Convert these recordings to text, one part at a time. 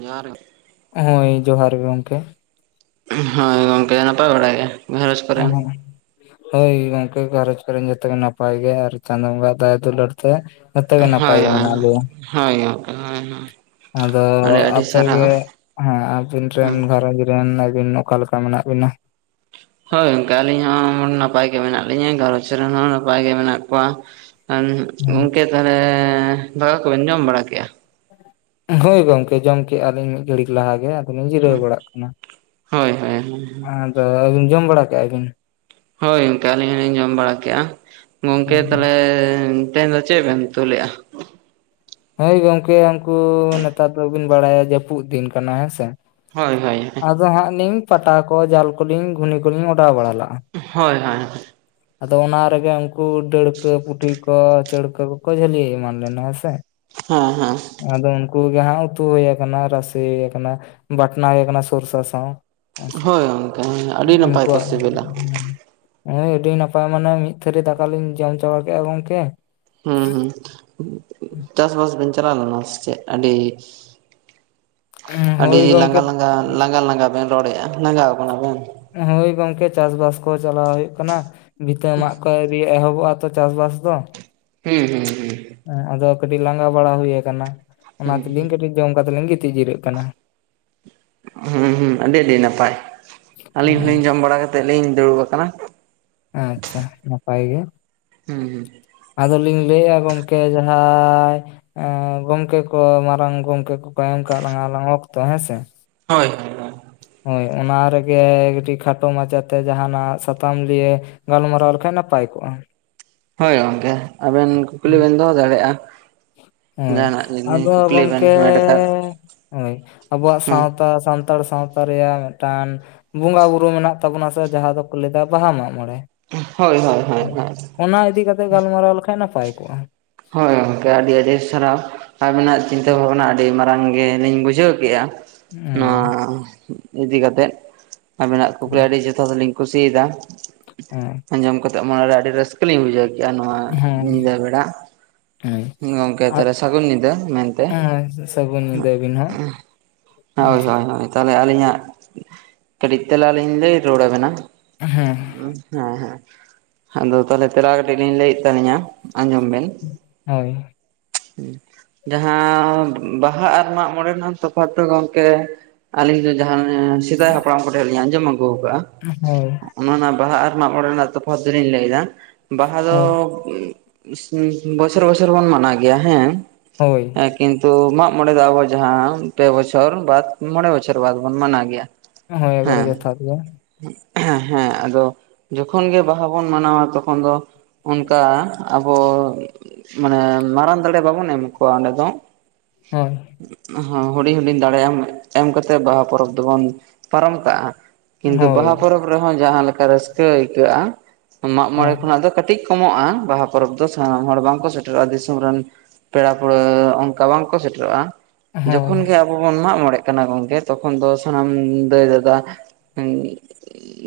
ᱡᱚᱦᱟᱨ ᱜᱮ, ᱦᱳᱭ ᱡᱚᱦᱟᱨ ᱜᱮ ᱜᱚᱢᱠᱮ᱾ ᱦᱳᱭ ᱜᱚᱝᱠᱮ ᱱᱟᱯᱟᱭ ᱵᱟᱲᱟ ᱜᱮ᱾ ᱜᱷᱟᱨᱚᱸᱡᱽ ᱠᱚᱨᱮᱱ [unintelligible] ᱦᱳᱭ ᱜᱚᱝᱠᱮ ᱜᱽᱷᱟᱨᱚᱡᱽ ᱠᱚᱨᱮ ᱡᱚᱛᱚ ᱱᱟᱯᱟᱭ ᱜᱮ᱾ ᱟᱨ ᱪᱟᱸᱫᱚ ᱵᱚᱸᱜᱟ ᱫᱟᱭ ᱫᱩᱞᱟᱹᱲ ᱛᱮ᱾ ᱡᱚᱛᱚ ᱜᱮ ᱱᱟᱯᱟᱭ ᱦᱳᱭ, ᱜᱮ ᱢᱮᱱᱟᱜ ᱞᱮᱭᱟ ᱦᱳᱭ, ᱦᱭ, ᱟᱫᱚ ᱟᱯ ᱜᱮ ᱦᱮᱸ ᱟᱵᱤᱱ ᱦᱩᱸ ᱨᱮᱱ ᱜᱷᱟᱨᱚᱸᱡᱽ [unintelligible] ᱟᱹᱵᱤᱱ ᱚᱠᱟ ᱞᱮᱠᱟ ᱢᱮᱱᱟᱜ ᱵᱤᱱᱟ? ᱦᱳᱭ ᱜᱚᱝᱠᱮ ᱟᱹᱞᱤᱧ ᱦᱚᱸ ᱱᱟᱯᱟᱭ ᱜᱮ ᱢᱮᱱᱟᱜ ᱞᱤᱧᱟᱹ᱾ ᱜᱷᱟᱨᱚᱡᱽ ᱨᱮᱱ ᱦᱚᱸ ᱱᱟᱯᱟᱭ ᱜᱮ ᱢᱮᱱᱟᱜ ᱠᱚᱣᱟ᱾ ᱜᱚᱝᱠᱮ ᱛᱟᱦᱚᱞᱮ ᱫᱟᱠᱟ ᱠᱚᱵᱮᱱ ᱡᱚᱢ ᱵᱟᱲᱟᱠᱮᱜᱼᱟ? ᱦᱳᱭ ᱜᱚᱝᱠᱮ ᱡᱚᱢ ᱠᱮᱜᱼᱟ ᱞᱤᱧ ᱢᱤᱫ ᱜᱷᱟᱹᱲᱤᱡ ᱞᱟᱦᱟ ᱜᱮ, ᱟᱫᱚᱞᱤᱧ ᱡᱤᱨᱟᱹᱣ ᱵᱟᱲᱟᱜ ᱠᱟᱱᱟ᱾ ᱦᱳᱭ, ᱦᱳᱭ, ᱦᱳᱭ ᱟᱫᱚ ᱟᱹᱵᱤᱱ ᱡᱚᱢ ᱵᱟᱲᱟ ᱠᱮᱜᱼᱟ ᱵᱤᱱ? ᱦᱳᱭ ᱜᱚᱝᱠᱮ ᱟᱹᱞᱤᱧ ᱦᱚᱸᱞᱤᱧ ᱡᱚᱢ ᱵᱟᱲᱟᱠᱮᱜᱼᱟ᱾ ᱜᱚᱝᱠᱮ ᱛᱟᱦᱚᱞᱮ ᱛᱮᱦᱮᱧ ᱫᱚ ᱪᱮᱫ ᱵᱮᱱ ᱩᱛᱩ ᱞᱟᱹᱜᱼᱟ? ᱦᱳᱭ ᱜᱚᱝᱠᱮ ᱩᱱᱠᱩ ᱱᱮᱛᱟᱨ ᱫᱚᱵᱤᱱ ᱵᱟᱲᱟᱭ-ᱟ ᱡᱟᱹᱯᱩᱫ ᱫᱤᱱ ᱠᱟᱱᱟ ᱦᱮᱸᱥᱮ ᱦᱳᱭ ᱦᱳᱭ ᱦᱳᱭ ᱟᱫᱚ ᱦᱟᱸᱜ ᱞᱤᱧ ᱯᱟᱴᱟ ᱠᱚ ᱡᱟᱞ ᱠᱚᱞᱤᱧ ᱜᱷᱩᱱᱤ ᱠᱚᱞᱤᱧ ᱚᱰᱟᱣ ᱵᱟᱲᱟ ᱞᱟᱜᱼᱟ᱾ ᱦᱳᱭ ᱦᱳᱭ, ᱟᱫᱚ ᱚᱱᱟ ᱨᱮᱜᱮ ᱩᱱᱠᱩ ᱰᱟᱹᱲᱠᱟᱹ ᱯᱩᱴᱤ ᱠᱚ ᱪᱟᱹᱲᱠᱟᱹ ᱠᱚᱼᱠᱚ ᱡᱷᱽᱟᱹᱞᱤ ᱮᱢᱟᱱ ᱞᱮᱱᱟ ᱦᱮᱸᱥᱮ᱾ ᱦᱮᱸ ᱦᱮᱸ, ᱟᱫᱚ ᱩᱱᱠᱩ ᱜᱮ ᱦᱟᱸᱜ ᱩᱛᱩ ᱦᱳᱭ ᱟᱠᱟᱱᱟ᱾ ᱨᱟᱥᱮ ᱟᱠᱟᱱᱟ ᱵᱟᱴᱱᱟ ᱦᱩᱭ ᱟᱠᱟᱱᱟ᱾ ᱥᱚᱨᱥᱟ ᱥᱸᱟᱣ᱾ ᱟᱪᱪᱷᱟ ᱦᱳᱭ ᱜᱚᱝᱠᱮ ᱟᱹᱰᱤ [unintelligible] ᱱᱟᱯᱟᱭ ᱩᱱᱠᱩ ᱠᱚ ᱥᱤᱵᱤᱞᱟ ᱱᱚᱜᱭ [unintelligible] ᱟᱹᱰᱤ ᱱᱟᱯᱟᱭ ᱢᱟᱱᱮ ᱢᱤᱫ ᱛᱷᱟᱹᱨᱤ ᱫᱟᱠᱟ ᱞᱤᱧ ᱡᱚᱢ ᱪᱟᱵᱟ ᱠᱮᱫᱼᱟ ᱜᱚᱝᱠᱮ᱾ ᱦᱩᱸ ᱦᱩᱸ, ᱪᱟᱥ ᱵᱟᱥ ᱵᱮᱱ ᱪᱟᱞᱟᱣ ᱞᱮᱱᱟ᱾ ᱥᱮ ᱟᱹᱰᱤ ᱟᱹᱰᱤ ᱦᱳᱭ ᱜᱚᱝᱠᱮ ᱞᱟᱸᱜᱟ - ᱞᱟᱸᱜᱟ, ᱞᱟᱸᱜᱟ - ᱞᱟᱸᱜᱟ ᱵᱮᱱ ᱨᱚᱲᱮᱫᱼᱟ᱾ ᱞᱟᱸᱜᱟᱣ ᱟᱠᱟᱱᱟ ᱵᱮᱱ? ᱦᱳᱭ ᱜᱚᱝᱠᱮ, ᱪᱟᱥ ᱵᱟᱥ ᱠᱚ ᱪᱟᱞᱟᱣ ᱦᱩᱭᱩᱜ ᱠᱟᱱᱟ ᱾ ᱵᱷᱽᱤᱛᱟᱹ ᱢᱟᱜ ᱠᱚ ᱟᱹᱣᱨᱤ ᱮᱦᱚᱵᱚᱜᱼᱟ ᱛᱚ ᱪᱟᱥ ᱵᱟᱥ ᱫᱚ᱾ ᱦᱩᱸ ᱦᱩᱸ ᱦᱩᱸ ᱟᱫᱚ ᱠᱟᱹᱴᱤᱡ ᱞᱟᱸᱜᱟ ᱵᱟᱲᱟ ᱦᱩᱭ ᱠᱟᱱᱟ ᱾ ᱚᱱᱟ ᱦᱩᱸ ᱛᱮᱞᱤᱧ ᱠᱟᱹᱴᱤᱡ ᱡᱚᱢ ᱠᱟᱛᱮ ᱞᱤᱧ ᱜᱤᱛᱤᱡ ᱡᱤᱨᱟᱹᱜ ᱠᱟᱱᱟ᱾ ᱦᱮᱸ [unintelligible] ᱦᱩᱸ ᱟᱹᱰᱤ ᱟᱹᱰᱤ ᱱᱟᱯᱟᱭ ᱟᱹᱞᱤᱧ ᱦᱮᱸ ᱦᱚᱸᱞᱤᱧ ᱡᱚᱢ ᱵᱟᱲᱟ ᱠᱟᱛᱮᱫ ᱞᱤᱧ ᱫᱩᱲᱩᱵ ᱟᱠᱟᱱᱟ᱾ ᱟᱪᱪᱷᱟ ᱱᱟᱯᱟᱭ ᱜᱮ᱾ ᱦᱩᱸ ᱦᱩᱸ ᱟᱫᱚᱞᱤᱧ ᱞᱟᱹᱭᱼᱟ ᱜᱚᱝᱠᱮ ᱡᱟᱦᱟᱸᱭ ᱚ ᱜᱚᱝᱠᱮ ᱠᱚ ᱢᱟᱨᱟᱝ ᱜᱚᱝᱠᱮ ᱠᱚᱼᱠᱚ ᱮᱢ ᱠᱟᱜ ᱞᱟᱝ ᱟᱞᱟᱝ ᱚᱠᱛᱚ ᱦᱮᱸ ᱥᱮ᱾ ᱦᱳᱭ, ᱦᱳᱭ᱾ ᱦᱳᱭ ᱚᱱᱟ ᱨᱮᱜᱮ ᱠᱟᱹᱴᱤᱡ ᱠᱷᱟᱴᱚ ᱢᱟᱪᱷᱟᱛᱮ ᱡᱟᱦᱟᱱᱟ-ᱜ ᱥᱟᱛᱟᱢ ᱞᱤᱭᱮ ᱜᱟᱞᱢᱟᱨᱟᱣ ᱞᱮᱠᱷᱟᱱ ᱱᱟᱯᱟᱭ ᱠᱚᱜᱼᱟ᱾ ᱦᱳᱭ ᱜᱚᱝᱠᱮ, ᱟᱵᱮᱱ ᱠᱩᱠᱞᱤ ᱵᱮᱱ ᱫᱚᱦᱚ ᱫᱟᱲᱮᱭᱟᱜᱼᱟ᱾ ᱦᱳᱭ, ᱡᱟᱦᱟᱱᱟᱜ ᱡᱩᱫᱤ ᱟᱫᱚ ᱠᱩᱠᱞᱤ ᱵᱮᱱ ᱜᱚᱝᱠᱮ ᱦᱮᱢᱮᱴ ᱟᱠᱟᱫ ᱦᱳᱭ ᱟᱵᱚᱣᱟ-ᱜ ᱦᱩᱸ ᱥᱟᱸᱣᱛᱟ ᱥᱟᱱᱛᱟᱲ ᱥᱟᱸᱣᱛᱟ ᱨᱮᱭᱟᱜ ᱢᱤᱫᱴᱟᱝ, ᱵᱚᱸᱜᱟ ᱵᱩᱨᱩ ᱢᱮᱱᱟᱜ ᱛᱟᱵᱚᱱᱟ ᱥᱮ, ᱡᱟᱦᱟᱸ ᱫᱚᱠᱚ ᱞᱟᱹᱭ ᱮᱫᱟ ᱵᱟᱦᱟ ᱢᱟᱜ ᱢᱚᱬᱮᱸ ᱦᱳᱭ, ᱦᱳᱭ, ᱦᱳᱭ, ᱦᱳᱭ, ᱚᱱᱟ ᱤᱫᱤ ᱠᱟᱛᱮᱜ ᱜᱟᱞᱢᱟᱨᱟᱣ ᱞᱮᱠᱷᱟᱱ ᱱᱟᱯᱟᱭ ᱠᱚᱜᱼᱟ᱾ ᱦᱳᱭ ᱜᱚᱝᱠᱮ ᱟᱹᱰᱤ ᱟᱹᱰᱤ ᱥᱟᱨᱟᱣ᱾ ᱟᱹᱵᱤᱱᱟᱜ ᱪᱤᱱᱛᱟᱹ ᱵᱷᱟᱵᱽᱱᱟ ᱟᱹᱰᱤ ᱢᱟᱨᱟᱝ ᱜᱮ ᱞᱤᱧ ᱵᱩᱡᱷᱟᱹᱣ ᱠᱮᱜᱼᱟ᱾ ᱱᱚᱣᱟ ᱦᱮᱸ ᱤᱫᱤ ᱠᱟᱛᱮᱫ, ᱟᱵᱤᱱᱟᱜ ᱠᱩᱠᱞᱤ ᱟᱹᱰᱤ ᱡᱩ [unintelligible] ᱞᱤᱧ ᱠᱩᱥᱤᱭᱟᱫᱟ᱾ ᱦᱮᱸ [unintelligible] ᱟᱸᱡᱚᱢ ᱠᱟᱛᱮᱫ ᱢᱚᱱᱮ ᱨᱮ ᱟᱹᱰᱤ ᱨᱟᱹᱥᱠᱟᱹ ᱞᱤᱧ ᱵᱩᱡᱷᱟᱹᱣ ᱠᱮᱜᱼᱟ᱾ ᱱᱚᱣᱟ ᱦᱮᱸ ᱧᱤᱫᱟᱹ ᱵᱮᱲᱟ᱾ ᱜᱚᱝᱠᱮ ᱟᱫᱚ ᱛᱟᱦᱚᱞᱮ ᱥᱟᱹᱜᱩᱱ ᱧᱤᱫᱟᱹ ᱢᱮᱱᱛᱮ᱾ ᱦᱮᱸ ᱥᱟᱹᱜᱩᱱ ᱧᱤᱫᱟᱹ ᱟᱹᱵᱤᱱ ᱦᱚᱸ ᱦᱳᱭ ᱦᱳᱭ ᱦᱳᱭ ᱛᱟᱦᱞᱮ ᱟᱹᱞᱤᱧᱟᱜ ᱠᱟᱹᱴᱤᱡ ᱛᱮᱞᱟ ᱞᱤᱧ ᱞᱟᱹᱭ ᱨᱩᱣᱟᱹᱲ ᱟᱵᱮᱱᱟ᱾ ᱦᱮᱸ ᱦᱮᱸ ᱦᱮᱸ ᱟᱫᱚ ᱛᱟᱦᱞᱮ ᱛᱮᱞᱟ ᱠᱟᱹᱴᱤᱡ ᱞᱤᱧ ᱞᱟᱹᱭᱮᱫ ᱛᱟᱞᱤᱧᱟ ᱟᱸᱡᱚᱢ ᱵᱮᱱ ᱦᱳᱭ, ᱡᱟᱦᱟᱸ ᱵᱟᱦᱟ ᱟᱨ ᱢᱟᱜ ᱢᱚᱬᱮ ᱨᱮ ᱛᱚᱯᱷᱟᱫ ᱫᱚ ᱜᱚᱝᱠᱮ ᱟᱹᱞᱤᱧ ᱫᱚ ᱡᱟᱦᱟᱸ ᱥᱮᱫᱟᱭ ᱦᱟᱯᱲᱟᱢ ᱠᱚᱴᱷᱮᱡ ᱞᱤᱧ ᱟᱸᱡᱚᱢ ᱟᱹᱜᱩᱣ ᱠᱟᱜ-ᱟ ᱦᱳᱭ, ᱚᱱᱟ ᱚᱱᱟ ᱵᱟᱦᱟ ᱟᱨ ᱢᱟᱜ ᱢᱚᱬᱮ ᱨᱮᱱᱟᱜ ᱛᱚᱯᱷᱟᱫ ᱫᱚᱞᱤᱧ ᱞᱟᱹᱭ ᱫᱟ, ᱵᱟᱦᱟ ᱫᱚ ᱦᱳᱭ ᱵᱚᱪᱷᱚᱨ ᱵᱚᱪᱷᱚᱨ ᱵᱚᱱ ᱢᱟᱱᱟᱣ ᱜᱮᱭᱟ ᱦᱮᱸ, ᱦᱳᱭ ᱮ ᱠᱤᱱᱛᱩ ᱢᱟᱜ ᱢᱚᱬᱮ ᱫᱚ ᱟᱵᱚ ᱡᱟᱦᱟᱸ ᱯᱮ ᱵᱚᱪᱷᱚᱨ ᱵᱟᱫ ᱢᱚᱬᱮ ᱵᱚᱪᱷᱚᱨ ᱵᱟᱫ ᱵᱚᱱ ᱢᱟᱱᱟᱶ ᱜᱮᱭᱟ᱾ ᱦᱮᱸ ᱮᱠᱵᱟᱨᱮ ᱡᱚᱛᱷᱟᱛ ᱜᱮ᱾ ᱦᱮᱸ ᱟᱫᱚ ᱡᱚᱠᱷᱚᱱ ᱜᱮ ᱵᱟᱦᱟ ᱵᱚᱱ ᱢᱟᱱᱟᱣᱟ ᱛᱚᱠᱷᱚᱱ ᱫᱚ ᱚᱱᱠᱟ ᱟᱵᱚ ᱢᱟᱱᱮ ᱢᱟᱨᱟᱝ ᱫᱟᱲᱮ ᱵᱟᱵᱚᱱ ᱮᱢ ᱠᱚᱣᱟ ᱚᱸᱰᱮ ᱫᱚ, ᱦᱳᱭ ᱦᱩᱰᱤᱧ ᱦᱩᱰᱤᱧ ᱫᱟᱲᱮᱭᱟᱱ ᱮᱢ ᱠᱟᱛᱮ ᱵᱟᱦᱟ ᱯᱚᱨᱚᱵᱽ ᱫᱚᱵᱚᱱ ᱯᱟᱨᱚᱢ ᱠᱟᱜ-ᱟ᱾ ᱠᱤᱱᱛᱩ ᱦᱳᱭ ᱵᱟᱦᱟ ᱯᱚᱨᱚᱵᱽ ᱨᱮᱦᱚᱸ ᱡᱟᱦᱟᱸ ᱞᱮᱠᱟ ᱨᱟᱹᱥᱠᱟᱹ ᱟᱹᱭᱠᱟᱹᱜ-ᱟ ᱢᱟᱜ ᱢᱚᱬᱮ ᱦᱳᱭ ᱠᱷᱚᱱᱟᱜ ᱫᱚ ᱠᱟᱹᱴᱤᱡ ᱠᱚᱢᱚᱜ-ᱟ ᱵᱟᱦᱟ ᱯᱚᱨᱚᱵᱽ ᱫᱚ ᱥᱟᱱᱟᱢ ᱦᱚᱲ ᱵᱟᱝ ᱠᱚ ᱥᱮᱴᱮᱨᱚᱜ-ᱟ ᱫᱤᱥᱚᱢ ᱨᱮᱱ ᱯᱮᱲᱟ ᱯᱟᱹᱲᱦᱟᱹ ᱚᱱᱠᱟ ᱵᱟᱝᱠᱚ ᱥᱮᱴᱮᱨᱚᱜ-ᱟ ᱦᱳᱭ ᱡᱚᱠᱷᱚᱱ ᱜᱮ ᱟ ᱵᱚᱱ ᱢᱟᱜ ᱢᱚᱬᱮᱜ ᱠᱟᱱᱟ ᱜᱚᱝᱠᱮ ᱛᱚᱠᱷᱚᱱ ᱫᱚ ᱥᱟᱱᱟᱢ ᱫᱟᱹᱭ ᱫᱟᱫᱟ ᱦᱩᱸ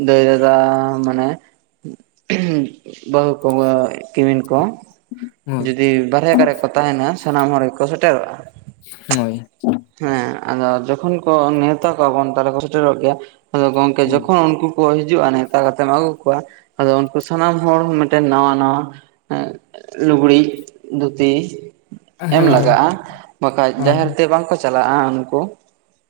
ᱫᱟᱹᱭ ᱫᱟ ᱫᱟ ᱢᱟᱱᱮ, ᱵᱟᱹᱦᱩ ᱠᱚ ᱵᱟ ᱠᱤᱢᱤᱱ ᱠᱚ, ᱦᱳᱭ ᱡᱩᱫᱤ ᱵᱟᱨᱦᱮ ᱠᱟᱨᱮ ᱠᱚ ᱛᱟᱦᱮᱱᱟ ᱥᱟᱱᱟᱢ ᱦᱚᱲ ᱜᱮᱠᱚ ᱥᱮᱴᱮᱨᱚᱜ-ᱟ᱾ ᱦᱳᱭ ᱦᱮᱸ ᱟᱫᱚ ᱡᱚᱠᱷᱚᱱ ᱠᱚ ᱱᱮᱣᱛᱟ ᱠᱚᱣᱟ ᱵᱚᱱ ᱛᱟᱦᱞᱮ ᱠᱚ ᱥᱮᱴᱮᱨᱚᱜ ᱜᱮᱭᱟ ᱟᱫᱚ ᱜᱚᱝᱠᱮ ᱦᱳᱭ ᱡᱚᱠᱷᱚᱱ ᱩᱱᱠᱩ ᱠᱚ ᱦᱤᱡᱩᱜ-ᱟ ᱱᱮᱣᱛᱟ ᱠᱟᱛᱮᱢ ᱟᱹᱜᱩ ᱠᱚᱣᱟ ᱟᱫᱚ ᱩᱱᱠᱩ ᱥᱟᱱᱟᱢ ᱦᱚᱲ ᱢᱮᱴᱮᱱ ᱱᱟᱣᱟ ᱱᱟᱶᱟ ᱦᱮᱸ ᱞᱩᱜᱽᱲᱤᱡ ᱫᱷᱩᱛᱤ ᱮᱢ ᱦᱳᱭ ᱞᱟᱜᱟ-ᱟ ᱵᱟᱠᱷᱟᱡ ᱡᱟᱦᱮᱨ ᱛᱮ ᱵᱟᱝᱠᱚ ᱪᱟᱞᱟᱜ-ᱟ ᱩᱱᱠᱩ,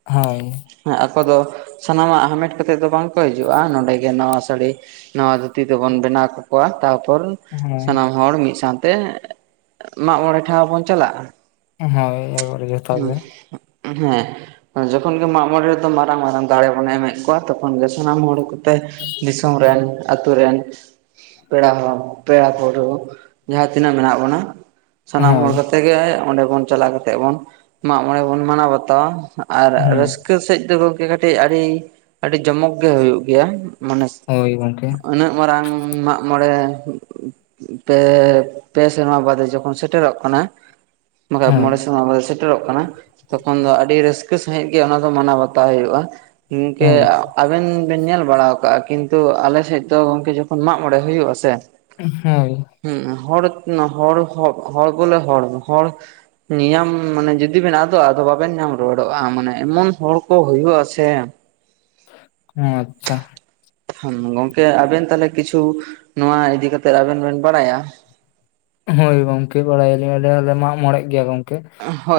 ᱦᱳᱭ ᱦᱮᱸ ᱟᱠᱚ ᱫᱚ ᱥᱟᱱᱟᱢᱟᱜ ᱦᱟᱢᱮᱴ ᱠᱟᱛᱮᱜ ᱫᱚ ᱵᱟᱝᱠᱚ ᱦᱤᱡᱩᱜ-ᱟ ᱱᱚᱸᱰᱮ ᱜᱮ ᱱᱟᱣᱟ ᱥᱟᱹᱲᱤ ᱱᱟᱣᱟ ᱫᱷᱩᱛᱤ ᱛᱮᱵᱚᱱ ᱵᱮᱱᱟᱣ ᱠᱟᱠᱚᱣᱟ ᱛᱟᱯᱚᱨ ᱥᱟᱱᱟᱢ ᱦᱚᱲ ᱢᱤᱫ ᱥᱟᱶᱛᱮ ᱢᱟᱜ ᱢᱚᱬᱮ ᱴᱷᱟᱶ ᱵᱚᱱ ᱪᱟᱞᱟᱜ-ᱟ᱾ ᱦᱳᱭ ᱮᱠᱵᱟᱨᱮ ᱡᱚᱛᱷᱟᱛ ᱦᱩᱸ ᱜᱮ ᱦᱮᱸ ᱡᱚᱠᱷᱚᱱ ᱜᱮ ᱢᱟᱜ ᱢᱚᱬᱮ ᱨᱮᱫᱚ ᱢᱟᱨᱟᱝ ᱢᱟᱨᱟᱝ ᱫᱟᱲᱮ ᱵᱚᱱ ᱮᱢᱮᱫ ᱠᱚᱣᱟ ᱛᱚᱠᱷᱚᱱ ᱜᱮ ᱥᱟᱱᱟᱢ ᱦᱚᱲᱠᱚ ᱴᱮ ᱫᱤᱥᱚᱢ ᱨᱮᱱ ᱟᱛᱩ ᱨᱮᱱ ᱯᱮᱲᱟ ᱦᱚᱲ ᱯᱮᱲᱟ ᱯᱟᱹᱨᱣᱟᱹ ᱡᱟᱦᱟᱸ ᱛᱤᱱᱟᱹᱜ ᱢᱮᱱᱟᱜ ᱵᱚᱱᱟ ᱥᱟᱱᱟᱢ ᱦᱳᱭ ᱦᱚᱲ ᱠᱟᱛᱮ ᱜᱮ ᱚᱸᱰᱮ ᱵᱚᱱ ᱪᱟᱞᱟᱣ ᱠᱟᱛᱮᱜ ᱵᱚᱱ ᱢᱟᱜ ᱢᱚᱬᱮ ᱵᱚᱱ ᱢᱟᱱᱟᱣ ᱵᱟᱛᱟᱣᱟ, ᱟᱨ ᱦᱮᱸ ᱨᱟᱹᱥᱠᱟᱹ ᱥᱮᱡ ᱫᱚ ᱜᱚᱝᱠᱮ ᱴᱤᱜ ᱟᱹᱰᱤ ᱟᱹᱰᱤ ᱡᱚᱢᱚᱠ ᱜᱮ ᱦᱩᱭᱳᱜ ᱜᱮᱭᱟ, ᱢᱟᱱᱮ ᱦᱳᱭ ᱜᱚᱝᱠᱮ ᱩᱱᱟᱹᱜ ᱢᱟᱨᱟᱝ ᱢᱟᱜ ᱢᱚᱬᱮ ᱛᱮ ᱯᱮ ᱥᱮᱨᱢᱟ ᱵᱟᱫᱮ ᱡᱚᱠᱷᱚᱱ ᱥᱮᱴᱮᱨᱚᱜ ᱠᱟᱱᱟ ᱵᱟᱠᱷᱟᱡ ᱦᱳᱭ ᱢᱚᱬᱮ ᱱᱚᱣᱟ ᱠᱚᱫᱚ ᱥᱮᱴᱮᱨᱚᱜ ᱠᱟᱱᱟ ᱛᱚᱠᱷᱚᱱ ᱫᱚ ᱟᱹᱰᱤ ᱨᱟᱹᱥᱠᱟᱹ ᱥᱟᱹᱦᱤᱡ ᱜᱮ ᱚᱱᱟ ᱫᱚ ᱢᱟᱱᱟᱣ ᱵᱟᱛᱟᱣ ᱦᱩᱭᱩᱜ-ᱟ᱾ ᱦᱩᱝ ᱠᱮ ᱦᱳᱭ ᱟ ᱟᱵᱮᱱ ᱵᱮᱱ ᱧᱮᱞ ᱵᱟᱲᱟᱶ ᱠᱟᱜ-ᱟ ᱠᱤᱱᱛᱩ ᱟᱞᱮ ᱥᱮᱡ ᱫᱚ ᱜᱚᱝᱠᱮ ᱡᱚᱠᱷᱚᱱ ᱢᱟᱜ ᱢᱚᱬᱮ ᱦᱩᱭᱩᱜ ᱟᱥᱮ, ᱦᱳᱭ ᱦᱩᱸ ᱦᱚᱲ ᱦᱚᱲ ᱦᱚᱜ ᱦᱚᱲ ᱵᱚᱞᱮ ᱦᱚᱲ ᱦᱚᱲ ᱱᱤᱭᱟᱹᱢ ᱢᱟᱱᱮ ᱡᱩᱫᱤ ᱵᱮᱱ ᱟᱫᱚᱜ-ᱟ ᱟᱫᱚ ᱵᱟᱵᱮᱱ ᱧᱟᱢ ᱨᱩᱣᱟᱹᱲᱚᱜ-ᱟ ᱢᱟᱱᱮ ᱮᱢᱚᱱ ᱦᱚᱲ ᱠᱚ ᱦᱩᱭᱩᱜ-ᱟ ᱥᱮ ᱟᱪᱪᱷᱟ ᱦᱮᱸ ᱜᱚᱝᱠᱮ ᱟᱵᱮᱱ ᱛᱟᱦᱞᱮ ᱠᱤᱪᱷᱩ ᱱᱚᱣᱟ ᱤᱫᱤ ᱠᱟᱛᱮᱜ ᱟᱵᱮᱱ ᱵᱮᱱ ᱵᱟᱲᱟᱭᱟ ᱦᱚᱭ ᱜᱚᱝᱠᱮ ᱵᱟᱲᱟᱭᱟᱞᱤᱧ ᱟᱞᱮ ᱦᱚᱞᱮ ᱢᱟᱜ ᱢᱚᱬᱮ ᱜᱮᱭᱟ ᱜᱚᱝ ᱠᱮ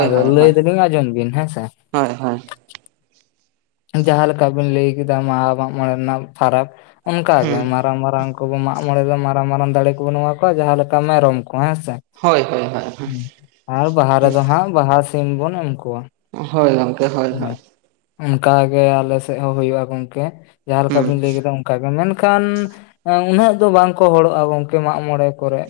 ᱟᱫᱚ ᱞᱟᱹᱭ ᱫᱚᱞᱤᱧ ᱟᱸᱡᱚᱢ ᱵᱤᱱ ᱦᱮᱸ ᱥᱮ ᱦᱚᱭ ᱦᱚᱭ ᱡᱟᱦᱟᱸ ᱞᱮᱠᱟ ᱵᱤᱱ ᱞᱟᱹᱭ ᱠᱮᱫᱟ ᱢᱟᱜ ᱢᱚᱬᱮ ᱨᱮᱱᱟᱜ ᱯᱷᱟᱨᱟᱠ ᱚᱱᱠᱟᱜᱮ ᱦᱩᱸ ᱢᱟᱨᱟᱝ ᱢᱟᱨᱟᱝ ᱠᱚᱵᱚ ᱢᱟᱜ ᱢᱚᱬᱮ ᱫᱚ ᱢᱟᱨᱟᱝ ᱢᱟᱨᱟᱝ ᱫᱟᱲᱮ ᱠᱚᱵᱚᱱ ᱮᱢᱟ ᱠᱚᱣᱟ ᱡᱟᱦᱟᱸᱮ ᱞᱮᱠᱟ ᱢᱮᱨᱚᱢ ᱠᱚ ᱦᱮᱸ ᱥᱮ ᱦᱳᱭ ᱦᱳᱭ ᱦᱳᱭ ᱟᱨ ᱵᱟᱦᱟ ᱨᱮᱫᱚ ᱦᱟᱸᱜ ᱵᱟᱦᱟ ᱥᱤᱢ ᱵᱚᱱ ᱮᱢ ᱠᱚᱣᱟ᱾ ᱦᱚᱭ ᱜᱚᱝᱠᱮ ᱦᱚᱭ ᱦᱚᱭ ᱦᱮᱸ ᱚᱱᱠᱟᱜᱮ ᱟᱞᱮ ᱥᱮᱫ ᱦᱚᱸ ᱦᱩᱭᱩᱜ-ᱟ ᱜᱚᱝᱠᱮ ᱡᱟᱦᱟᱸᱞᱮᱠᱟ ᱦᱩᱸ ᱵᱤᱱ ᱞᱟᱹᱭ ᱠᱮᱫᱟ ᱚᱱᱠᱟᱜᱮ ᱢᱮᱱᱠᱷᱟᱱ ᱩᱱᱟᱹᱜ ᱫᱚ ᱵᱟᱝᱠᱚ ᱦᱚᱲᱚᱜ-ᱟ ᱜᱚᱝᱠᱮ ᱢᱟᱜ ᱢᱚᱬᱮ ᱠᱚᱨᱮ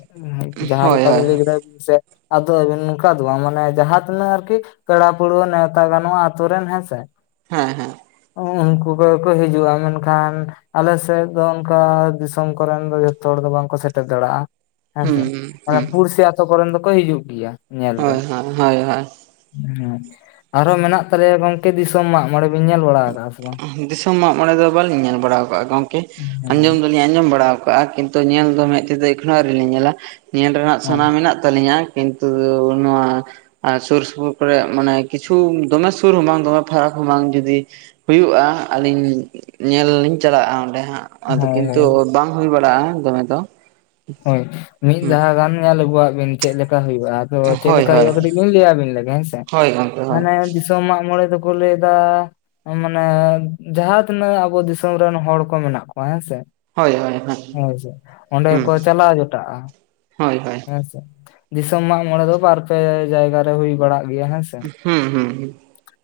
ᱡᱟᱦᱟᱸ ᱦᱳᱭ ᱞᱮᱠᱟ ᱵᱤᱱ ᱦᱳᱭ ᱞᱟᱹᱭ ᱠᱮᱫᱟ ᱥᱮ ᱟᱫᱚ ᱱᱚᱝᱠᱟ ᱫᱚ ᱵᱟᱝ ᱢᱟᱱᱮ ᱡᱟᱦᱟᱸ ᱛᱤᱱᱟᱹᱜ ᱟᱨᱠᱤ ᱯᱮᱲᱟ ᱯᱟᱹᱲᱦᱟᱹ ᱱᱮᱣᱛᱟ ᱜᱟᱱᱚᱜ-ᱟ ᱛᱩᱨᱮᱱ ᱦᱮᱸ ᱥᱮ ᱦᱮᱸ ᱦᱮᱸ ᱩᱱᱠᱩ ᱠᱚᱜᱮ ᱠᱚ ᱦᱤᱡᱩᱜ-ᱟ ᱢᱮᱱᱠᱷᱟᱱ ᱟᱞᱮ ᱥᱮᱫ ᱫᱚ ᱚᱱᱠᱟ ᱫᱤᱥᱚᱢ ᱠᱚᱨᱮᱱ ᱫᱚ ᱡᱚᱛ ᱛᱚ ᱦᱚᱲ ᱫᱚ ᱵᱟᱝᱠᱚ ᱥᱮᱴᱮᱨ ᱫᱟᱲᱮᱭᱟᱜ-ᱟ ᱦᱮᱸᱥᱮ ᱦᱩᱸ ᱦᱩᱸ ᱯᱩᱲᱥᱤ ᱟᱛᱚ ᱠᱚᱨᱮᱱ ᱫᱚᱠᱚ ᱦᱤᱡᱩᱜ ᱜᱮᱭᱟ᱾ ᱧᱮᱞ ᱫᱚ ᱦᱚᱭ ᱦᱚᱭ ᱦᱚᱭ ᱦᱚᱭ ᱦᱮᱸ ᱟᱨᱦᱚᱸ ᱢᱮᱱᱟᱜ ᱛᱟᱞᱮᱭᱟ ᱜᱚᱝᱠᱮ ᱫᱤᱥᱚᱢ ᱢᱟᱜ ᱢᱚᱬᱮ ᱵᱤᱱ ᱧᱮᱞ ᱵᱟᱲᱟ ᱟᱠᱟᱫᱟ-ᱟ ᱥᱮ ᱵᱟᱝ ᱫᱤᱥᱚᱢ ᱢᱟᱜ ᱢᱚᱲᱮ ᱫᱚ ᱵᱟᱞᱤᱧ ᱧᱮᱞ ᱵᱟᱲᱟ ᱟᱠᱟᱫ-ᱟ ᱜᱚᱝᱠᱮ ᱟᱸᱡᱚᱢ ᱫᱚ ᱟᱸᱡᱚᱢ ᱵᱟᱲᱟᱣ ᱟᱠᱟᱜ-ᱟ ᱠᱤᱱᱛᱩ ᱧᱮᱞ ᱫᱚ ᱢᱮᱫ ᱛᱮᱫᱚ ᱮᱠᱷᱱᱟᱚᱣ ᱨᱮ ᱞᱤᱧ ᱧᱮᱞᱟ ᱧᱮᱞ ᱨᱮᱱᱟᱜ ᱦᱮᱸ ᱥᱟᱱᱟ ᱢᱮᱱᱟᱜ ᱛᱟᱹᱟᱞᱤᱧᱟ ᱠᱤᱱᱛᱩ ᱱᱚᱣᱟ ᱟᱨ ᱥᱩᱨ ᱥᱩᱯᱩᱨ ᱠᱚᱨᱮ ᱢᱟᱱᱮ ᱠᱤᱪᱷᱩ ᱫᱚᱢᱮ ᱥᱩᱨ ᱦᱚᱸᱢᱟᱝ ᱫᱚᱢᱮ ᱯᱷᱟᱨᱟᱠ ᱦᱚᱸᱢᱟᱝ ᱡᱩᱫᱤ ᱦᱩᱭᱩᱜ-ᱟ ᱟᱹᱞᱤᱧ ᱧᱮᱞ ᱞᱤᱧ ᱪᱟᱞᱟᱜ-ᱟ ᱚᱸᱰᱮ ᱦᱟᱸᱜ ᱟᱫᱚ ᱦᱳᱭ ᱠᱤᱱᱛᱩ ᱦᱳᱭ ᱵᱟᱝ ᱦᱩᱭ ᱵᱟᱲᱟᱜ-ᱟ ᱫᱚᱢᱮ ᱫᱚ ᱦᱚᱭ ᱢᱤᱫ ᱦᱩᱸ ᱫᱟᱦᱟ ᱜᱟᱱ ᱧᱮᱞ ᱟᱹᱜᱩᱣᱟᱜ ᱵᱤᱱ ᱪᱮᱫ ᱞᱮᱠᱟ ᱦᱩᱭᱩᱜ-ᱟ᱾ ᱛᱚ ᱪᱮᱫ ᱦᱳᱭ ᱞᱮᱠᱟ ᱦᱳᱭ ᱦᱩᱭᱩᱜ-ᱟ ᱟᱫᱚ ᱞᱤᱧ ᱞᱟᱹᱭᱟᱵᱤᱱ ᱞᱮᱜᱮ ᱦᱮᱸᱥᱮ ᱦᱳᱭ ᱜᱚᱝᱠᱮ ᱦᱳᱭ ᱢᱟᱱᱮ ᱡᱤᱥ ᱛᱚ ᱢᱟᱜ ᱢᱚᱬᱮ ᱫᱚᱠᱚ ᱞᱟᱹᱭᱫᱟ ᱛᱚ ᱢᱟᱱᱮ ᱡᱟᱦᱟᱸ ᱛᱤᱱᱟᱹᱜ ᱟᱵᱚ ᱫᱤᱥᱚᱢ ᱨᱮᱱ ᱦᱚᱲ ᱠᱚ ᱢᱮᱱᱟᱜ ᱠᱚᱣᱟ ᱦᱮᱸ ᱥᱮ ᱦᱳᱭ ᱦᱳᱭ ᱦᱮᱸ ᱥᱮ ᱚᱸᱰᱮ ᱦᱩᱸ ᱠᱚ ᱪᱟᱞᱟᱣ ᱡᱚᱴᱟᱜ-ᱟ ᱦᱳᱭ ᱦᱳᱭ ᱦᱮᱸ ᱥᱮ ᱫᱤᱥᱚᱢ ᱢᱟᱜ ᱢᱚᱬᱮ ᱫᱚ ᱵᱟᱨ ᱯᱮ ᱡᱟᱭᱜᱟ ᱨᱮ ᱦᱩᱭ ᱵᱟᱲᱟᱜ ᱜᱮᱭᱟ ᱦᱮᱸᱥᱮ ᱦᱩᱸ ᱦᱩᱸ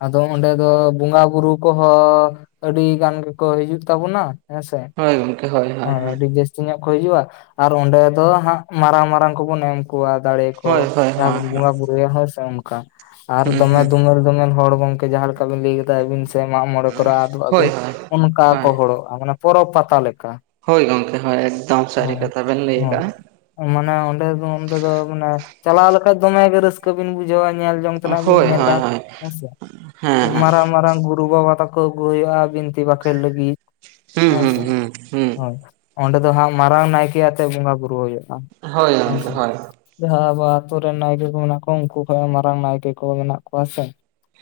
ᱟᱫᱚ ᱚᱸᱰᱮ ᱫᱚ ᱵᱚᱸᱜᱟ ᱵᱩᱨᱩ ᱠᱚᱦᱚᱸ ᱟᱹᱰᱤ ᱜᱟᱱ ᱜᱮᱠᱚ ᱦᱤᱡᱩᱜ ᱛᱟᱵᱚᱱᱟ᱾ ᱦᱮᱸ ᱥᱮ ᱦᱳᱭ ᱜᱚᱢᱠᱮ ᱦᱳᱭ ᱦᱳᱭ ᱦᱚᱭ ᱟᱹᱰᱤ ᱵᱮᱥ ᱥᱩᱧᱚᱜ ᱠᱚ ᱦᱤᱡᱩᱜᱼᱟ ᱟᱨ ᱚᱸᱰᱮ ᱫᱚ ᱦᱟᱸᱜ ᱢᱟᱨᱟᱝ ᱢᱟᱨᱟᱝ ᱠᱚᱵᱚᱱ ᱮᱢ ᱠᱚᱣᱟ ᱫᱟᱲᱮ ᱠᱚ ᱦᱳᱭ ᱦᱳᱭ ᱦᱳᱭ ᱡᱟᱦᱟᱸ ᱦᱳᱭ ᱵᱚᱱ ᱵᱚᱸᱜᱟ ᱵᱩᱨᱩᱭᱟ ᱦᱮᱸ ᱥᱮ ᱚᱱᱠᱟ ᱟᱨ ᱦᱩᱸ ᱫᱚᱢᱮ ᱦᱩᱸ ᱫᱚᱢᱮᱞ ᱫᱚᱢᱮᱞ ᱦᱚᱲ ᱜᱚᱝᱠᱮ ᱡᱟᱦᱟᱸ ᱞᱮᱠᱟ ᱟᱵᱤᱱ ᱞᱟᱹᱭ ᱠᱮᱫᱟᱭᱵᱤᱱ ᱥᱮ ᱢᱟᱜ ᱢᱚᱬᱮ ᱠᱚᱨᱮ ᱟᱫᱚᱜ ᱦᱳᱭ ᱟᱵᱤᱱ ᱦᱳᱭ ᱚᱱᱠᱟ ᱠᱚ ᱦᱚᱲᱚᱜ ᱛᱟᱢᱟᱱᱮ ᱯᱚᱨᱚᱵᱽ ᱯᱟᱛᱟ ᱞᱮᱠᱟ ᱦᱚᱭ ᱜᱚᱝᱠᱮ ᱦᱚᱭ ᱮᱠᱫᱚᱢ ᱥᱟᱹᱨᱤ ᱠᱟᱛᱷᱟ ᱵᱮᱱ ᱞᱟᱹᱭ ᱟᱠᱟᱜᱼᱟ ᱦᱚᱭ ᱢᱟᱱᱮ ᱚᱸᱰᱮ ᱫᱚ ᱚᱸᱰᱮ ᱫᱚ ᱢᱟᱱᱮ ᱪᱟᱞᱟᱣ ᱞᱮᱠᱷᱟᱡ ᱫᱚᱢᱮ ᱜᱮ ᱨᱟᱹᱥᱠᱟᱹ ᱨᱟᱹᱥᱠᱟᱹ ᱵᱤᱱ ᱵᱩᱡᱷᱟᱹᱣᱟ ᱧᱮᱞ ᱡᱚᱝ ᱛᱮ ᱵᱤᱱ ᱦᱳᱭ ᱧᱮᱞᱟ ᱦᱳᱭ ᱦᱳᱭ ᱦᱮᱸᱥᱮ ᱦᱮᱸ ᱦᱮᱸ ᱢᱟᱨᱟᱝ ᱢᱟᱨᱟᱝ ᱜᱩᱨᱩ ᱵᱟᱵᱟ ᱛᱟᱠᱚ ᱠᱚ ᱟᱹᱜᱩ ᱦᱩᱭᱩᱜ-ᱟ ᱵᱤᱱᱛᱤ ᱵᱟᱠᱷᱮᱬ ᱞᱟᱹᱜᱤᱫ ᱦᱩᱸ ᱦᱩᱸ ᱦᱮᱸᱥᱮ ᱦᱩᱸ ᱦᱩᱸ ᱦᱳᱭ ᱚᱸᱰᱮ ᱫᱚ ᱦᱟᱸᱜ ᱢᱟᱨᱟᱝ ᱱᱟᱭᱠᱮ ᱟᱛᱮᱜ ᱵᱚᱸᱜᱟ ᱵᱩᱨᱩ ᱦᱩᱭᱩᱜ-ᱟ ᱦᱳᱭ ᱦᱮᱸ ᱜᱚᱢᱠᱮ ᱥᱮ᱾ ᱦᱳᱭ ᱡᱟᱦᱟᱸ ᱟᱵᱚ ᱟᱛᱩᱨ ᱨᱮᱱ ᱱᱟᱭᱠᱮ ᱠᱚ ᱢᱮᱱᱟᱜ ᱠᱚᱣᱟ ᱩᱱᱠᱩ ᱠᱷᱚᱱ ᱢᱟᱨᱟᱝ ᱱᱟᱭᱠᱮ ᱠᱚ ᱢᱮᱱᱟᱜ ᱠᱚᱣᱟ ᱥᱮᱼᱼ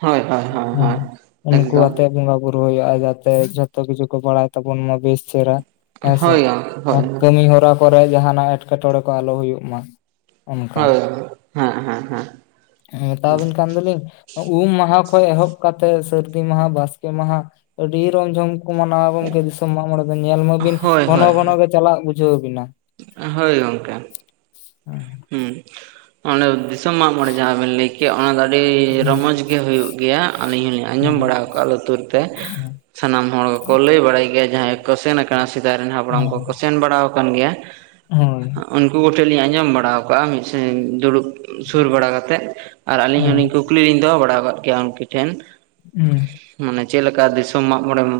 ᱦᱳᱭ ᱦᱳᱭ ᱦᱳᱭ ᱦᱮᱸ ᱦᱳᱭ ᱩᱱᱠᱩ ᱮᱠᱫᱚᱢ ᱟᱛᱮ ᱵᱚᱸᱜᱟ ᱵᱩᱼᱼ ᱯᱩᱨ ᱦᱩᱭᱩᱜᱼᱟ ᱡᱟᱛᱮ ᱡᱷᱚᱛᱚ ᱠᱤᱪᱷᱩ ᱠᱚ ᱵᱟᱲᱟᱭ ᱛᱟᱵᱚᱱ ᱢᱟ ᱵᱮᱥ ᱪᱮᱦᱨᱟ᱾ ᱦᱮᱸᱥᱮ ᱦᱳᱭ ᱜᱚᱢᱠᱮ ᱦᱳᱭ ᱠᱟᱹᱢᱤ ᱦᱚᱨᱟ ᱠᱚᱨᱮ ᱡᱟᱦᱟᱱᱟᱜ ᱮᱴᱠᱮ ᱴᱚᱬᱮ ᱠᱚ ᱟᱞᱚ ᱦᱩᱭᱩᱜ ᱢᱟ᱾ ᱚᱱᱠᱟ ᱦᱳᱭ, ᱦᱮᱸ ᱦᱮᱸ ᱦᱮᱸ ᱦᱮᱸᱛᱟᱣᱵᱮᱱ ᱠᱟᱱ ᱫᱚᱞᱤᱧᱼᱼ ᱩᱢ ᱢᱟᱦᱟ ᱠᱷᱚᱱ ᱮᱦᱚᱵ ᱠᱟᱛᱮᱜ ᱥᱟᱹᱨᱫᱤ ᱢᱟᱦᱟ ᱵᱟᱥᱠᱮ ᱢᱟᱦᱟ ᱟᱹᱰᱤ ᱨᱚᱢ ᱡᱷᱚᱢᱼᱼ ᱢᱟᱱᱟᱣᱟ ᱜᱚᱢᱠᱮ ᱫᱤᱥᱚᱢ ᱢᱟᱜ ᱢᱚᱲᱮ ᱫᱚ ᱧᱮᱞ ᱢᱟᱵᱤᱱ ᱦᱳᱭ ᱜᱚᱱᱚ ᱦᱳᱭ ᱜᱷᱚᱱᱚᱜ ᱜᱮ ᱪᱟᱞᱟᱜ ᱵᱩᱡᱷᱟᱹᱣ ᱵᱮᱱᱟ᱾ ᱦᱳᱭ ᱜᱚᱝᱠᱮ ᱦᱮᱸ ᱚᱸᱰᱮ ᱫᱤᱥᱚᱢ ᱢᱟᱜᱢᱚᱬᱮ ᱡᱟᱦᱟᱸ ᱵᱮᱱ ᱞᱟᱹᱭ ᱠᱮ ᱚᱱᱟ ᱫᱚ ᱟᱹᱰᱤ ᱨᱚᱢᱚᱡᱽᱼᱼ ᱜᱮ ᱦᱩᱭᱩᱜ ᱜᱮᱭᱟ ᱟᱹᱞᱤᱧ ᱦᱚᱞᱤᱧ ᱟᱸᱡᱚᱢ ᱵᱟᱲᱟ ᱦᱮᱸ ᱠᱟᱜᱼᱟ ᱞᱩᱛᱩᱨ ᱛᱮ, ᱥᱟᱱᱟᱢ ᱦᱚᱲ ᱠᱚᱠᱚ ᱞᱟᱹᱭ ᱵᱟᱲᱟᱭ ᱜᱮᱭᱟ ᱡᱟᱦᱟᱸᱭ ᱠᱚ ᱥᱮᱱ ᱠᱟᱱᱟ ᱥᱮᱫᱟᱭ ᱨᱮᱱ ᱦᱟᱯᱲᱟᱢ ᱠᱚᱠᱚ ᱦᱮᱸ ᱥᱮᱱ ᱵᱟᱲ ᱟᱠᱟᱱ ᱜᱮᱭᱟ᱾ ᱦᱳᱭ ᱩᱱᱠᱩ ᱜᱚᱴᱮᱞ ᱞᱤᱧ ᱟᱸᱡᱚᱢ ᱵᱟᱲᱟᱼᱼ ᱵᱟᱲᱟᱣ ᱠᱟᱜᱼᱟ ᱢᱤᱫ ᱫᱩᱲᱩᱵ ᱥᱩᱨ ᱵᱟᱲᱟ ᱠᱟᱛᱮᱫ ᱟᱨ ᱟᱹᱞᱤᱧ ᱦᱚᱸᱞᱤᱧᱼᱼ ᱦᱮᱸ ᱠᱩᱠᱞᱤᱧ ᱫᱚᱦᱚ ᱵᱟᱲᱟ ᱟᱠᱟᱫ ᱜᱮᱭᱟ ᱩᱱᱠᱩ ᱴᱷᱮᱱ? ᱦᱮᱸ ᱢᱟᱱᱮ ᱪᱮᱫᱮᱠᱟ ᱫᱤᱥᱚᱢ ᱢᱟᱜᱢᱚᱬᱮᱢᱼᱼ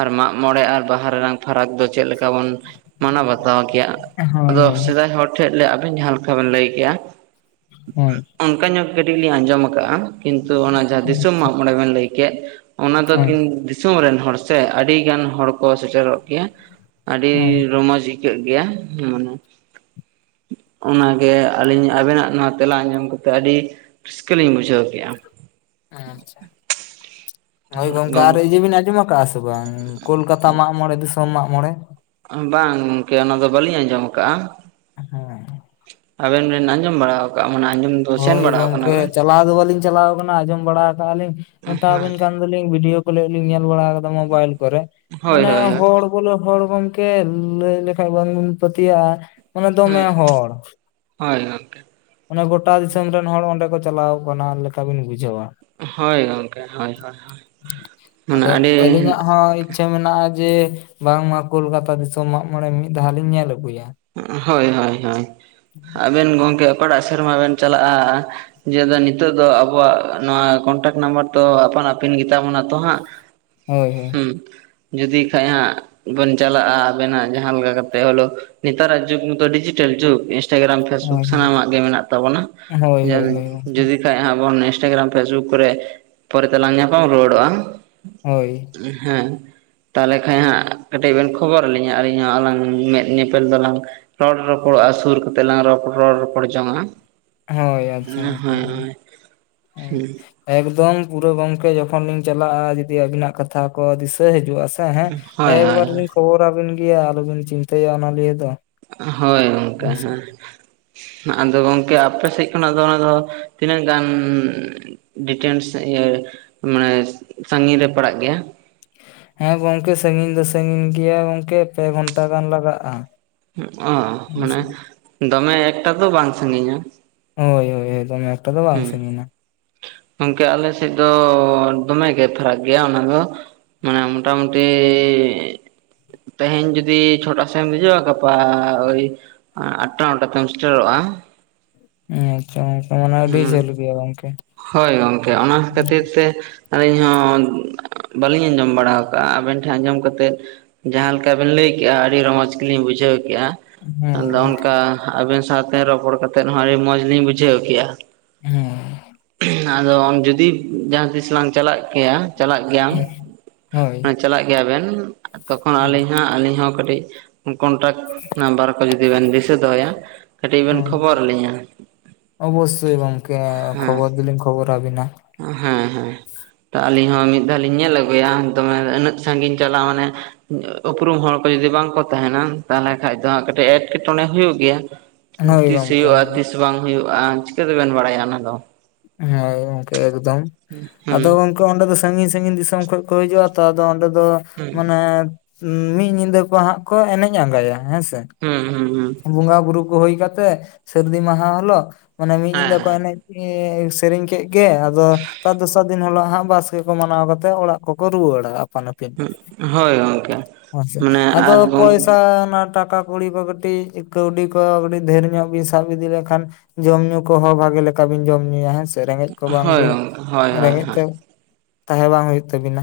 ᱟᱨ ᱢᱟᱜ ᱢᱚᱬᱮ ᱟᱨ ᱵᱟᱦᱟᱱᱟ ᱯᱷᱟᱨᱟᱠ ᱫᱚ ᱪᱮᱫᱮ ᱞᱮᱠᱟ ᱵᱩᱱ ᱢᱟᱱᱟᱣ ᱵᱟᱛᱟᱣ ᱜᱮᱭᱟ᱾ ᱦᱮᱸ ᱦᱳᱭ ᱟᱫᱚ ᱦᱳᱭ ᱥᱮᱫᱟᱭ ᱦᱚᱲ ᱴᱷᱮᱱ ᱞᱮ ᱟᱹᱵᱤᱱ ᱡᱟᱦᱟᱸ ᱞᱮᱠᱟ ᱵᱤᱱ ᱞᱟᱹᱭ ᱠᱮᱜᱼᱟ᱾ ᱦᱮᱸ ᱚᱱᱠᱟ ᱧᱚᱜ ᱠᱟᱹᱴᱤᱡ ᱞᱤᱧ ᱟᱸᱡᱚᱢ ᱟᱠᱟᱜᱼᱟ ᱠᱤᱱᱛᱩ ᱚᱱᱟ ᱡᱟᱦᱟᱸ ᱫᱤᱥᱚᱢ ᱢᱟᱜ ᱢᱚᱬᱮ ᱵᱮᱱ ᱞᱟᱹᱭ ᱠᱮᱫ ᱚᱱᱟ ᱫᱚ ᱦᱳᱭ ᱠᱤᱱ ᱫᱤᱥᱚᱢ ᱨᱮᱱ ᱦᱚᱲ ᱥᱮ ᱟᱹᱰᱤ ᱜᱟᱱ ᱦᱚᱲ ᱠᱚ ᱥᱮᱴᱮᱨᱚᱜ ᱜᱮᱭᱟ᱾ ᱟᱹᱰᱤ ᱦᱳᱭ ᱨᱚᱢᱚᱡᱽ ᱟᱹᱭᱠᱟᱹᱜ ᱜᱮᱭᱟ ᱢᱟᱱᱮ ᱚᱱᱟᱜᱮ ᱟᱹᱞᱤᱧ ᱟᱵᱮᱱᱟᱜ ᱱᱚᱣᱟ ᱛᱮᱞᱟ ᱟᱸᱚᱢ ᱠᱟᱛᱮᱫ ᱟᱹᱰᱤ ᱨᱟᱹᱥᱠᱟᱹ ᱞᱤᱧ ᱵᱩᱡᱷᱟᱹᱣ ᱠᱮᱜᱼᱟ᱾ ᱟᱪᱪᱷᱟ ᱦᱳᱭ ᱜᱚᱢᱠᱮ ᱜᱚᱝ ᱟᱨ ᱤᱡᱳ ᱵᱤᱱ ᱟᱡᱚᱢ ᱟᱠᱟᱫᱟ? ᱥᱮ ᱵᱟᱝ ᱠᱳᱞᱠᱟᱛᱟ ᱢᱟᱜᱽ ᱢᱚᱬᱮᱸ ᱫᱤᱥᱚᱢ ᱢᱟᱜᱽ ᱢᱚᱬᱮᱸ? ᱵᱟᱝ ᱜᱮ ᱚᱱᱟ ᱫᱚ ᱵᱟᱹᱞᱤᱧ ᱟᱸᱡᱚᱢ ᱟᱠᱟᱫᱼᱟ᱾ ᱦᱮᱸᱻ ᱟᱵᱮᱱ ᱵᱮᱱ ᱟᱸᱡᱚᱢ ᱵᱟᱲᱟ ᱟᱠᱟᱣᱼᱟ ᱢᱟᱱᱮ ᱟᱸᱚᱢᱼᱼ ᱦᱳᱭ ᱜᱚᱝᱠᱮ ᱪᱟᱞᱟᱣ ᱫᱚ ᱵᱟᱞᱤᱧ ᱪᱟᱞᱟᱣ ᱟᱠᱟᱱᱟ ᱟᱸᱡᱚᱢ ᱵᱟᱲᱟ ᱟᱠᱟᱜᱼᱟ ᱞᱤᱧ ᱦᱮᱸ ᱢᱮᱛᱟᱵᱤᱱ ᱠᱟᱱ ᱵᱷᱤᱰᱭᱳ ᱠᱚ ᱞᱤᱧ ᱧᱮᱞ ᱵᱟᱲᱟ ᱟᱠᱟᱫᱟ ᱢᱳᱵᱟᱭᱤᱞ ᱠᱚᱨᱮ ᱦᱳᱭ ᱢᱟᱱᱮ ᱦᱳᱭ ᱦᱚᱲ ᱵᱚᱞᱮ ᱦᱚᱲ ᱜᱚᱝᱠᱮ ᱞᱟᱹᱭ ᱞᱮᱠᱷᱟᱱ ᱵᱟᱝᱵᱚᱱ ᱯᱟᱹᱛᱭᱟᱹᱜᱼᱟ ᱢᱟᱱᱮ ᱫᱚᱢᱮ ᱦᱳᱭ ᱦᱚᱲᱼᱼ ᱦᱳᱭ ᱜᱚᱝᱠᱮ ᱚᱱᱮ ᱜᱚᱴᱟ ᱫᱤᱥᱚᱢ ᱨᱮᱱ ᱦᱚᱲ ᱚᱸᱰᱮ ᱠᱚ ᱪᱟᱞᱟᱣ ᱟᱠᱟᱱᱟ ᱞᱮᱠᱟ ᱵᱤᱱ ᱵᱩᱡᱷᱟᱹᱣᱼᱟ᱾ ᱦᱳᱭ ᱜᱚᱝᱠᱮ ᱦᱳᱭ ᱦᱳᱭ ᱢᱟᱱᱮ ᱟᱹᱰᱤᱼᱼ ᱪᱮ ᱢᱮᱱᱟᱜᱼᱟ ᱡᱮ ᱵᱟᱝᱢᱟ ᱠᱳᱞᱠᱟᱛᱟ ᱫᱤᱥᱚᱢ ᱢᱟᱜ ᱢᱚᱬᱮᱸ ᱢᱤᱫ ᱫᱷᱟᱣ ᱞᱤᱧ ᱧᱮᱞ ᱟᱹᱜᱩᱭᱟ᱾ ᱦᱳᱭ ᱦᱳᱭ ᱦᱳᱭ ᱟᱵᱮᱱ ᱜᱚᱢᱠᱮ ᱚᱠᱟᱴᱟᱜ ᱥᱮᱨᱢᱟ ᱵᱮᱱ ᱪᱟᱞᱟᱜᱼᱟ? ᱡᱮ ᱱᱤᱛᱚᱜ ᱫᱚ ᱟᱵᱚᱣᱟᱜ ᱱᱚᱣᱟ ᱠᱚᱱᱴᱟᱠ ᱱᱟᱢᱵᱟᱨ ᱫᱚ ᱟᱯᱟᱱ ᱟᱹᱯᱤᱱ ᱜᱮᱛᱟᱵᱚᱱᱟ ᱛᱚ ᱦᱟᱸᱜ ᱦᱳᱭ ᱦᱩᱸ ᱡᱩᱫᱤ ᱠᱷᱟᱡ ᱦᱟᱸᱜ ᱵᱚᱱ ᱪᱟᱞᱟᱜᱼᱟ ᱟᱵᱮᱱᱟᱜ ᱡᱟᱦᱟᱸ ᱟᱞᱜᱟ ᱠᱟᱛᱮᱜ ᱦᱚᱞᱳ ᱼᱼ ᱱᱮᱛᱟᱨᱟᱜ ᱡᱩᱜᱽ ᱢᱟᱛᱚ ᱰᱤᱡᱤᱴᱟᱞ ᱡᱩᱜᱽᱼᱼ ᱤᱱᱥᱴᱟᱜᱨᱟᱢ ᱯᱷᱮᱥᱵᱩᱠ ᱦᱳᱭ ᱦᱳᱭ ᱥᱟᱱᱟᱢᱟᱜ ᱜᱮ ᱢᱮᱱᱟᱜ ᱛᱟᱵᱚᱱᱟᱼᱼ ᱦᱳᱭ ᱦᱳᱭ ᱦᱳᱭ ᱦᱳᱭ ᱠᱷᱟᱡ ᱦᱟᱜ ᱵᱚᱱ ᱤᱱᱥᱴᱟᱜᱨᱟᱢ ᱯᱷᱮᱥᱵᱩᱠ ᱠᱚᱨᱮ ᱯᱚᱨᱮᱛᱮᱞᱟᱝ ᱧᱟᱯᱟᱢ ᱨᱩᱣᱟᱹᱲᱚᱜᱼᱟ᱾ ᱦᱳᱭ ᱦᱮᱸ ᱛᱟᱦᱚᱞᱮ ᱠᱷᱟᱡ ᱦᱟᱸᱜ ᱠᱟᱹᱴᱤᱡ ᱵᱮᱱ ᱠᱷᱚᱵᱚᱨᱟ ᱞᱤᱧᱟ ᱟᱹᱞᱤᱧ ᱦᱚᱸ ᱟᱞᱟᱝ ᱢᱮᱫ ᱧᱮ ᱧᱮᱯᱮᱞ ᱫᱚᱞᱟᱝ ᱨᱚᱲ ᱨᱚᱯᱚᱲᱚᱜᱼᱟ ᱥᱩᱨ ᱠᱟᱛᱮᱜ ᱞᱟᱝ ᱨᱚᱯᱚᱲ ᱨᱚᱲ ᱨᱚᱯᱚᱲ ᱡᱚᱝᱼᱟ ᱦᱳᱭ ᱟᱪᱷᱟ ᱜᱚᱝᱠᱮ ᱦᱳᱭ ᱦᱳᱭ ᱮᱠᱫᱚᱢ ᱯᱩᱨᱟᱹ ᱜᱚᱝᱠᱮ ᱡᱚᱠᱷᱚᱱ ᱞᱤᱧ ᱪᱟᱞᱟᱜᱼᱟ ᱡᱩᱫᱤ ᱟᱵᱤᱱᱟᱜ ᱠᱟᱛᱷᱟ ᱠᱚ ᱫᱤᱥᱟᱹ ᱦᱤᱡᱩᱜᱼᱟ ᱥᱮ ᱦᱮᱸ ᱦᱳᱭ ᱦᱳᱭ ᱮᱠᱵᱟᱨᱮ ᱞᱤᱧ ᱠᱷᱚᱵᱚᱨᱟᱵᱤᱱ ᱜᱮᱭᱟ ᱟᱞᱚᱵᱤᱱ ᱪᱤᱱᱛᱟᱹᱭᱟ ᱚᱱᱟᱞᱤᱭᱮ ᱫᱚ ᱦᱳᱭ ᱜᱚᱝᱠᱮ ᱦᱮᱸ ᱟᱫᱚ ᱜᱚᱝᱠᱮ ᱟᱯᱮ ᱥᱮᱫ ᱠᱷᱚᱱᱟᱜ ᱫᱚ ᱚᱱᱟ ᱫᱚ ᱛᱤᱱᱟᱹᱜ ᱜᱟᱱ ᱰᱤᱴᱮᱱᱥ ᱢᱟᱱᱮ ᱥᱟᱺᱜᱤᱧ ᱨᱮ ᱯᱟᱲᱟᱜ ᱜᱮᱭᱟ ᱦᱮᱸ ᱜᱚᱝᱠᱮ ᱥᱟᱹᱜᱤᱧ ᱫᱚ ᱥᱟᱹᱜᱤᱧ ᱜᱮᱭᱟ ᱜᱚᱝᱠᱮ ᱯᱮ ᱜᱷᱚᱱᱴᱟ ᱜᱟᱱ ᱞᱟᱜᱟᱜᱼᱟ ᱚ ᱢᱟᱱᱮ ᱫᱚᱢᱮ ᱮᱠᱴᱟ ᱫᱚ ᱵᱟᱝ ᱥᱟᱜᱤᱧᱟ ᱦᱳᱭ ᱦᱳᱭᱦᱳᱭ ᱫᱚᱢᱮ ᱮᱠᱴᱟ ᱫᱚ ᱵᱟᱝ ᱥᱟᱜᱤᱧᱟ ᱜᱚᱝᱠᱮ ᱟᱞᱮ ᱥᱮᱫ ᱫᱚ ᱫᱚᱢᱮᱜᱮ ᱯᱷᱟᱨᱟᱠ ᱜᱮᱭᱟ ᱚᱱᱟ ᱫᱚ ᱢᱟᱱᱮ ᱢᱳᱚᱴᱟᱢᱩᱴᱤ ᱛᱮᱦᱮᱧ ᱡᱩᱫᱤ ᱪᱷᱳᱴᱟ ᱥᱮᱢ ᱦᱤᱡᱩᱜᱼᱟ ᱜᱟᱯᱟ ᱳᱭ ᱟᱴᱴᱟ ᱱᱚᱴᱟ ᱛᱮᱢ ᱥᱮᱴᱮᱨᱚᱜᱼᱟ ᱟᱪᱪᱷᱟ ᱚᱝᱠᱟ ᱢᱟᱱᱮ ᱟᱹᱰᱤ ᱦᱮᱸ ᱡᱷᱟᱹᱞ ᱜᱮᱭᱟ ᱜᱚᱝᱠᱮ ᱦᱳᱭ ᱜᱚᱝᱠᱮ ᱚᱱᱟ ᱠᱷᱟᱹᱛᱤᱨ ᱛᱮ ᱟᱹᱞᱤᱧ ᱦᱚᱸ ᱵᱟᱹᱞᱤᱧ ᱟᱸᱡᱚᱢ ᱵᱟᱲᱟ ᱠᱟᱜᱼᱟ ᱟᱵᱮᱱ ᱴᱷᱮᱱ ᱟᱸᱡᱚᱢ ᱠᱟᱛᱮᱫ ᱡᱟᱦᱟᱸ ᱞᱮᱠᱟ ᱵᱮᱱ ᱞᱟᱹᱭ ᱠᱮᱜᱼᱟ ᱟᱹᱰᱤ ᱨᱚᱢᱚᱪ ᱜᱮᱞᱤᱧ ᱵᱩᱡᱷᱟᱹᱣ ᱠᱮᱜᱼᱟ ᱦᱳᱭ ᱟᱫᱚ ᱜᱚᱝᱠᱮ ᱚᱱᱠᱟ ᱟᱵᱮᱱ ᱥᱟᱶᱛᱮ ᱨᱚᱯᱚᱲ ᱠᱟᱛᱮ ᱦᱚᱸ ᱟᱹᱰᱤ ᱢᱚᱡᱽ ᱞᱤᱧ ᱵᱩᱡᱷᱟᱹᱣ ᱠᱮᱫᱼᱟ ᱦᱩᱸ ᱟᱫᱚ ᱡᱩᱫᱤ ᱡᱟᱦᱟᱸ ᱛᱤᱥ ᱞᱟᱝ ᱪᱟᱞᱟᱜ ᱠᱮᱭᱟ ᱪᱟᱞᱟᱜ ᱜᱮᱭᱟᱢ ᱦᱳᱭ ᱪᱟᱞᱟᱜ ᱜᱮᱭᱟ ᱵᱮᱱ ᱛᱚᱠᱷᱚᱱ ᱦᱳᱭ ᱟᱹᱞᱤᱧ ᱟᱹᱞᱤᱧ ᱦᱚᱸ ᱠᱟᱹᱴᱤᱡ ᱠᱚᱱᱴᱟᱠ ᱱᱟᱢᱵᱟᱨ ᱠᱚ ᱡᱩᱫᱤ ᱵᱮᱱ ᱫᱤᱥᱟᱹ ᱫᱚᱦᱚᱭᱟ ᱠᱟᱹᱴᱤᱡ ᱵᱮᱱ ᱠᱷᱚᱵᱚᱨᱟ ᱞᱤᱧᱟᱹ ᱚᱵᱚᱥᱚᱭ ᱜᱚᱝᱠᱮ ᱦᱮᱸ ᱠᱷᱚᱵᱚᱨ ᱫᱤᱞᱮᱧ ᱠᱷᱚᱵᱚᱨᱟ ᱵᱤᱱᱟ ᱦᱮᱸ ᱦᱮᱸ ᱛᱚ ᱟᱹᱞᱤᱧ ᱦᱚᱸ ᱢᱤᱫ ᱫᱷᱟᱣ ᱞᱤᱧ ᱧᱮᱞ ᱟᱹᱜᱩᱭᱟ ᱫᱚᱢᱮ ᱩᱱᱟᱹᱜ ᱥᱟᱺᱜᱤᱧ ᱪᱟᱞᱟᱣ ᱢᱟᱱᱮ ᱩᱯᱨᱩᱢ ᱦᱚᱲ ᱠᱚ ᱡᱩᱫᱤ ᱵᱟᱝᱠᱚ ᱛᱟᱦᱮᱱᱟ ᱛᱟᱦᱞᱮ ᱠᱷᱟᱡ ᱫᱚ ᱠᱟᱹᱴᱤᱡ ᱮᱸᱴᱠᱮᱴᱚᱬᱮ ᱦᱩᱭᱩᱜ ᱜᱮᱭᱟ᱾ ᱦᱳᱭ ᱛᱤᱥ ᱜᱚᱝᱠᱮ ᱦᱩᱭᱩᱜᱼᱟ ᱦᱳᱭ ᱛᱤᱥ ᱵᱟᱝ ᱦᱩᱭᱩᱜᱼᱟ ᱪᱤᱠᱟᱹᱛᱮᱵᱮᱱ ᱵᱟᱲᱟᱭᱟ ᱚᱱᱟ ᱫᱚ ᱦᱮ ᱜᱚᱝᱠᱮ ᱮᱠᱫᱚᱢ ᱟᱫᱚ ᱦᱩᱸ ᱚᱸᱰᱮ ᱫᱚ ᱥᱟᱺᱜᱤᱧ ᱥᱟᱺᱜᱤᱧ ᱫᱤᱥᱚᱢ ᱠᱷᱚᱱ ᱠᱚ ᱦᱤᱡᱩᱜᱼᱟ ᱛᱚ ᱟᱫᱚ ᱚᱸᱰᱮ ᱫᱚ ᱦᱩᱸ ᱢᱟᱱᱮᱼᱼ ᱢᱤᱫ ᱧᱤᱫᱟᱹ ᱠᱚ ᱦᱟᱸᱜ ᱠᱚ ᱮᱱᱮᱡ ᱟᱸᱜᱟᱭᱟ ᱦᱮᱸᱥᱮ ᱦᱩᱸ ᱦᱩᱸ ᱦᱩᱸ ᱵᱚᱸᱜᱟ ᱵᱩᱨᱩ ᱠᱚ ᱦᱩᱭ ᱠᱟᱛᱮᱜ ᱥᱟᱹᱨᱫᱤ ᱢᱟᱦᱟ ᱦᱤᱞᱳᱜ ᱢᱟᱱᱮ ᱢᱤᱫ ᱦᱮᱸ ᱧᱤᱫᱟᱹ ᱠᱚ ᱦᱮᱸ ᱮᱱᱮᱡ ᱥᱮᱨᱮᱧ ᱠᱮᱫ ᱜᱮ ᱟᱫᱚ ᱛᱟᱨ ᱫᱚᱥᱟᱨ ᱫᱤᱱ ᱦᱤᱞᱳᱜ ᱦᱟᱸᱜ ᱵᱟᱥᱠᱮ ᱠᱚ ᱢᱟᱱᱟᱣ ᱠᱟᱛᱮᱜ ᱚᱲᱟᱜ ᱠᱚᱠᱚ ᱨᱩᱣᱟᱹᱲᱟ᱾ ᱦᱳᱭ ᱜᱚᱝᱠᱮ ᱢᱟᱱᱮ ᱟᱫᱚ ᱟᱨ ᱜᱚᱝ ᱯᱚᱭᱥᱟ ᱢᱟ ᱴᱟᱠᱟ ᱠᱩᱲᱤ ᱠᱚ ᱠᱟᱹᱴᱤᱡ ᱠᱟᱹᱣᱰᱤ ᱠᱚ ᱠᱟᱹᱴᱤᱡ ᱰᱷᱮᱨ ᱧᱚᱜ ᱵᱤᱱ ᱥᱟᱵ ᱤᱫᱤ ᱞᱮᱠᱷᱟᱱ ᱡᱚᱢᱼ ᱧᱩ ᱠᱚᱦᱚᱸ ᱵᱷᱟᱜᱮ ᱞᱮᱠᱟ ᱵᱤᱱ ᱡᱚᱢ ᱧᱩᱭᱟ ᱦᱮᱸ ᱥᱮ ᱨᱮᱸᱜᱮᱡ ᱠᱚ ᱵᱟᱝ ᱦᱳᱭ ᱵᱤᱱ ᱜᱚᱝᱠᱮ ᱦᱳᱭ ᱦᱳᱭ ᱨᱮᱸᱜᱮᱡ ᱦᱳᱭ ᱛᱮ ᱛᱟᱦᱮᱸ ᱵᱟᱝ ᱦᱳᱭᱳᱜ ᱛᱟᱵᱤᱱᱟ᱾